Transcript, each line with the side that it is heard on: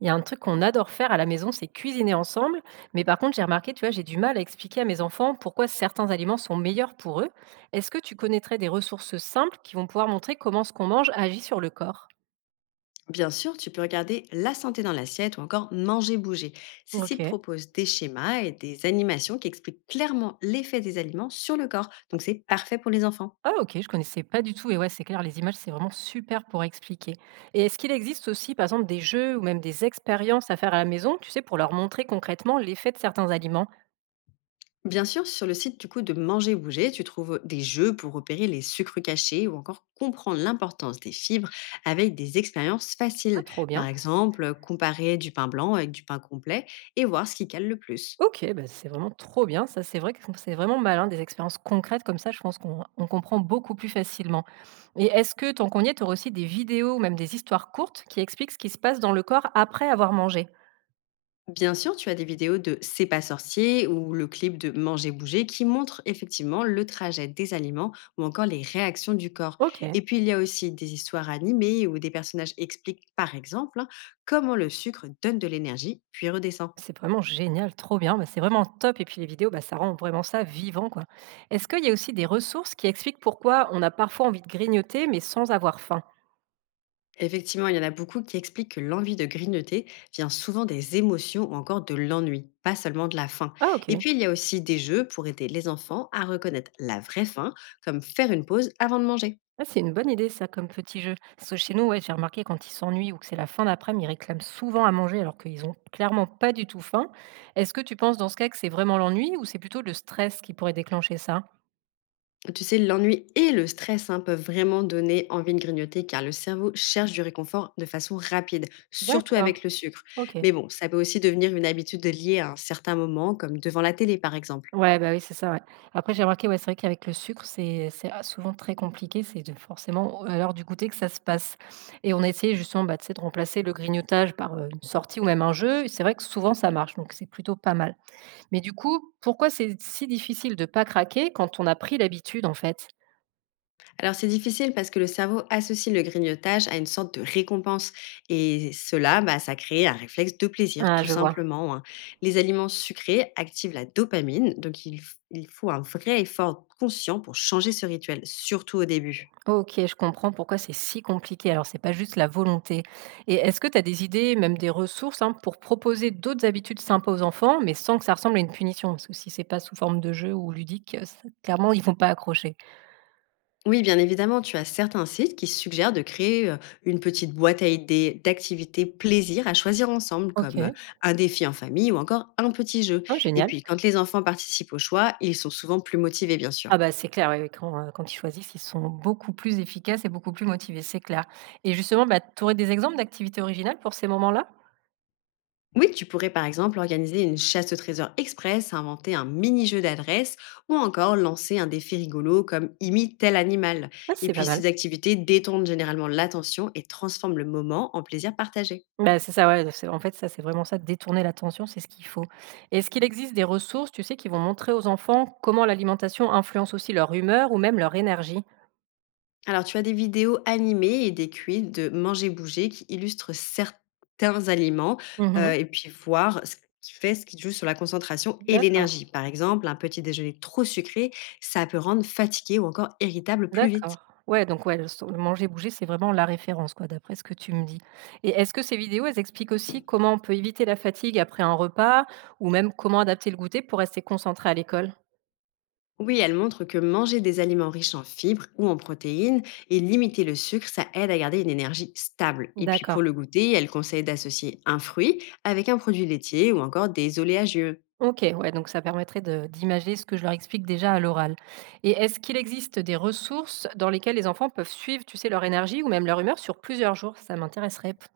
right: Il y a un truc qu'on adore faire à la maison, c'est cuisiner ensemble. Mais par contre, j'ai remarqué, tu vois, j'ai du mal à expliquer à mes enfants pourquoi certains aliments sont meilleurs pour eux. Est-ce que tu connaîtrais des ressources simples qui vont pouvoir montrer comment ce qu'on mange agit sur le corps?
left: Bien sûr, tu peux regarder La santé dans l'assiette ou encore Manger, bouger. Ces
right: Ok.
left: sites proposent des schémas et des animations qui expliquent clairement l'effet des aliments sur le corps, donc c'est parfait pour les enfants.
right: Ah ok, je connaissais pas du tout. Et ouais, c'est clair, les images, c'est vraiment super pour expliquer. Et est-ce qu'il existe aussi, par exemple, des jeux ou même des expériences à faire à la maison, tu sais, pour leur montrer concrètement l'effet de certains aliments?
left: Bien sûr, sur le site du coup de Manger, bouger, tu trouves des jeux pour repérer les sucres cachés ou encore comprendre l'importance des fibres avec des expériences
right: Ah,
left: faciles.
right: trop
left: Par
right: bien.
left: exemple, comparer du pain blanc avec du pain complet et voir ce qui cale le plus.
right: OK, bah, c'est vraiment trop bien. Ça, c'est vrai que c'est vraiment malin, des expériences concrètes comme ça, je pense qu'on on comprend beaucoup plus facilement. Et est-ce que, tant qu'on y est, tu aurais aussi des vidéos ou même des histoires courtes qui expliquent ce qui se passe dans le corps après avoir mangé?
left: Bien sûr, tu as des vidéos de C'est pas sorcier ou le clip de Manger bouger qui montrent effectivement le trajet des aliments ou encore les réactions du corps.
right: OK,
left: Et puis il y a aussi des histoires animées où des personnages expliquent, par exemple, hein, comment le sucre donne de l'énergie puis redescend.
right: c'est vraiment génial, trop bien. Bah, c'est vraiment top. Et puis les vidéos, bah, ça rend vraiment ça vivant, quoi. Est-ce qu'il y a aussi des ressources qui expliquent pourquoi on a parfois envie de grignoter, mais sans avoir faim?
left: Effectivement, il y en a beaucoup qui expliquent que l'envie de grignoter vient souvent des émotions ou encore de l'ennui, pas seulement de la faim.
right: Ah,
left: Et
right: OK.
left: puis il y a aussi des jeux pour aider les enfants à reconnaître la vraie faim, comme faire une pause avant de manger.
right: Ah, c'est une bonne idée ça comme petit jeu. Parce que chez nous, ouais, j'ai remarqué quand ils s'ennuient ou que c'est la fin d'après-midi, ils réclament souvent à manger alors qu'ils ont clairement pas du tout faim. Est-ce que tu penses dans ce cas que c'est vraiment l'ennui ou c'est plutôt le stress qui pourrait déclencher ça?
left: Tu sais, l'ennui et le stress, hein, peuvent vraiment donner envie de grignoter car le cerveau cherche du réconfort de façon rapide, surtout
right: D'accord,
left: avec le sucre.
right: ok.
left: Mais bon, ça peut aussi devenir une habitude liée à un certain moment, comme devant la télé par exemple.
right: Ouais, bah oui, c'est ça, ouais. Après, j'ai remarqué, ouais, c'est vrai qu'avec le sucre, c'est ah, souvent très compliqué. C'est forcément à l'heure du goûter que ça se passe. Et on a essayé justement bah, tu sais, de remplacer le grignotage par une sortie ou même un jeu. Et c'est vrai que souvent, ça marche, donc c'est plutôt pas mal. Mais du coup, pourquoi c'est si difficile de pas craquer quand on a pris l'habitude, en fait?
left: Alors c'est difficile parce que le cerveau associe le grignotage à une sorte de récompense et cela, bah, ça crée un réflexe de plaisir,
right: Ah,
left: tout
right: je vois.
left: simplement, hein. Les aliments sucrés activent la dopamine, donc il, il faut un vrai effort conscient pour changer ce rituel, surtout au début.
right: OK, je comprends pourquoi c'est si compliqué. Alors, c'est pas juste la volonté. Et est-ce que tu as des idées, même des ressources, hein, pour proposer d'autres habitudes sympas aux enfants, mais sans que ça ressemble à une punition? Parce que si c'est pas sous forme de jeu ou ludique, ça clairement, ils vont pas accrocher.
left: Oui, bien évidemment, tu as certains sites qui suggèrent de créer une petite boîte à idées d'activités plaisir à choisir ensemble, comme
right: OK.
left: un défi en famille ou encore un petit jeu.
right: Ah,
left: Et
right: génial.
left: puis, quand les enfants participent au choix, ils sont souvent plus motivés, bien sûr.
right: Ah bah, c'est clair, oui, oui, quand, quand ils choisissent, ils sont beaucoup plus efficaces et beaucoup plus motivés, c'est clair. Et justement, bah, tu aurais des exemples d'activités originales pour ces moments-là?
left: Oui, tu pourrais par exemple organiser une chasse au trésor express, inventer un mini-jeu d'adresse ou encore lancer un défi rigolo comme imite tel animal.
right: Ah,
left: Et
right: c'est pas
left: puis ces
right: mal.
left: activités détendent généralement l'attention et transforment le moment en plaisir partagé.
right: Bah, c'est ça, ouais, c'est en fait, ça, c'est vraiment ça, détourner l'attention, c'est ce qu'il faut. Est-ce qu'il existe des ressources, tu sais, qui vont montrer aux enfants comment l'alimentation influence aussi leur humeur ou même leur énergie?
left: Alors, tu as des vidéos animées et des quiz de manger bouger qui illustrent certains aliments
right: Mmh.
left: et puis voir ce qui joue sur la concentration et
right: D'accord,
left: l'énergie. Par exemple, un petit déjeuner trop sucré, ça peut rendre fatigué ou encore irritable plus vite.
right: d'accord. Ouais, donc ouais, le manger, bouger, c'est vraiment la référence, quoi, d'après ce que tu me dis. Et est-ce que ces vidéos, elles expliquent aussi comment on peut éviter la fatigue après un repas ou même comment adapter le goûter pour rester concentré à l'école?
left: Oui, elle montre que manger des aliments riches en fibres ou en protéines et limiter le sucre, ça aide à garder une énergie stable. Et puis pour
right: D'accord.
left: le goûter, elle conseille d'associer un fruit avec un produit laitier ou encore des oléagieux.
right: OK, ouais, donc ça permettrait de d'imager ce que je leur explique déjà à l'oral. Et est-ce qu'il existe des ressources dans lesquelles les enfants peuvent suivre, tu sais, leur énergie ou même leur humeur sur plusieurs jours? Ça m'intéresserait.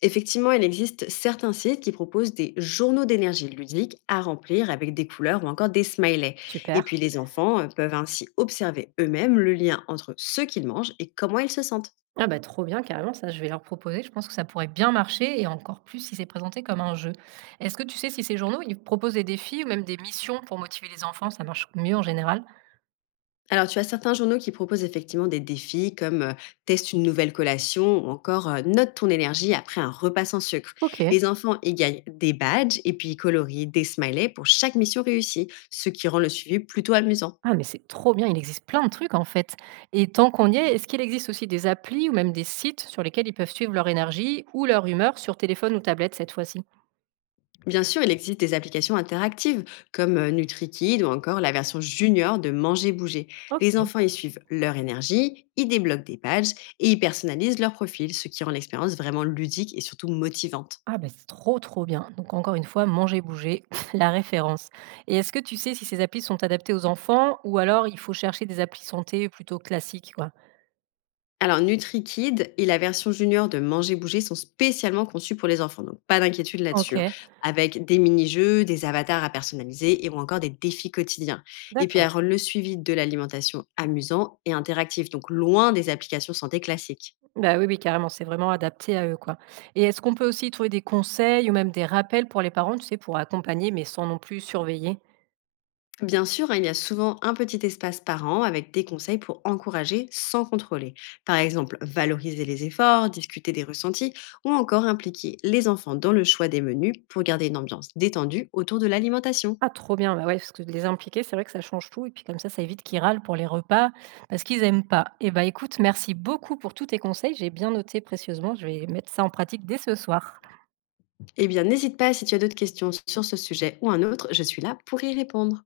left: Effectivement, il existe certains sites qui proposent des journaux d'énergie ludique à remplir avec des couleurs ou encore des smileys. Et
right: Super.
left: puis les enfants peuvent ainsi observer eux-mêmes le lien entre ce qu'ils mangent et comment ils se sentent.
right: Ah bah trop bien, carrément, ça je vais leur proposer. Je pense que ça pourrait bien marcher et encore plus si c'est présenté comme un jeu. Est-ce que tu sais si ces journaux, ils proposent des défis ou même des missions pour motiver les enfants? Ça marche mieux en général.
left: Alors tu as certains journaux qui proposent effectivement des défis comme teste une nouvelle collation ou encore note ton énergie après un repas sans sucre.
right: Ok.
left: Les enfants y gagnent des badges et puis ils colorient des smileys pour chaque mission réussie, ce qui rend le suivi plutôt amusant.
right: Ah mais c'est trop bien, il existe plein de trucs en fait. Et tant qu'on y est, est-ce qu'il existe aussi des applis ou même des sites sur lesquels ils peuvent suivre leur énergie ou leur humeur sur téléphone ou tablette cette fois-ci?
left: Bien sûr, il existe des applications interactives comme NutriKid ou encore la version junior de Manger Bouger. Les
right: OK.
left: enfants y suivent leur énergie, y débloquent des pages et y personnalisent leur profil, ce qui rend l'expérience vraiment ludique et surtout motivante.
right: Ah ben c'est trop trop bien. Donc encore une fois, manger, bouger, la référence. Et est-ce que tu sais si ces applis sont adaptées aux enfants ou alors il faut chercher des applis santé plutôt classiques quoi?
left: Alors NutriKid et la version junior de Manger Bouger sont spécialement conçues pour les enfants, donc pas d'inquiétude là-dessus, hein,
right: OK,
left: avec des mini-jeux, des avatars à personnaliser et ou encore des défis quotidiens. Et puis elles
right: d'accord.
left: rendent le suivi de l'alimentation amusant et interactif, donc loin des applications santé classiques.
right: Bah oui, oui, carrément, c'est vraiment adapté à eux quoi. Et est-ce qu'on peut aussi trouver des conseils ou même des rappels pour les parents, tu sais, pour accompagner mais sans non plus surveiller?
left: Bien sûr, hein, il y a souvent un petit espace par an avec des conseils pour encourager sans contrôler. Par exemple, valoriser les efforts, discuter des ressentis ou encore impliquer les enfants dans le choix des menus pour garder une ambiance détendue autour de l'alimentation.
right: Ah trop bien, bah, ouais, parce que de les impliquer, c'est vrai que ça change tout et puis comme ça évite qu'ils râlent pour les repas parce qu'ils aiment pas. Et bah, écoute, merci beaucoup pour tous tes conseils, j'ai bien noté précieusement, je vais mettre ça en pratique dès ce soir.
left: Eh bien, n'hésite pas si tu as d'autres questions sur ce sujet ou un autre, je suis là pour y répondre.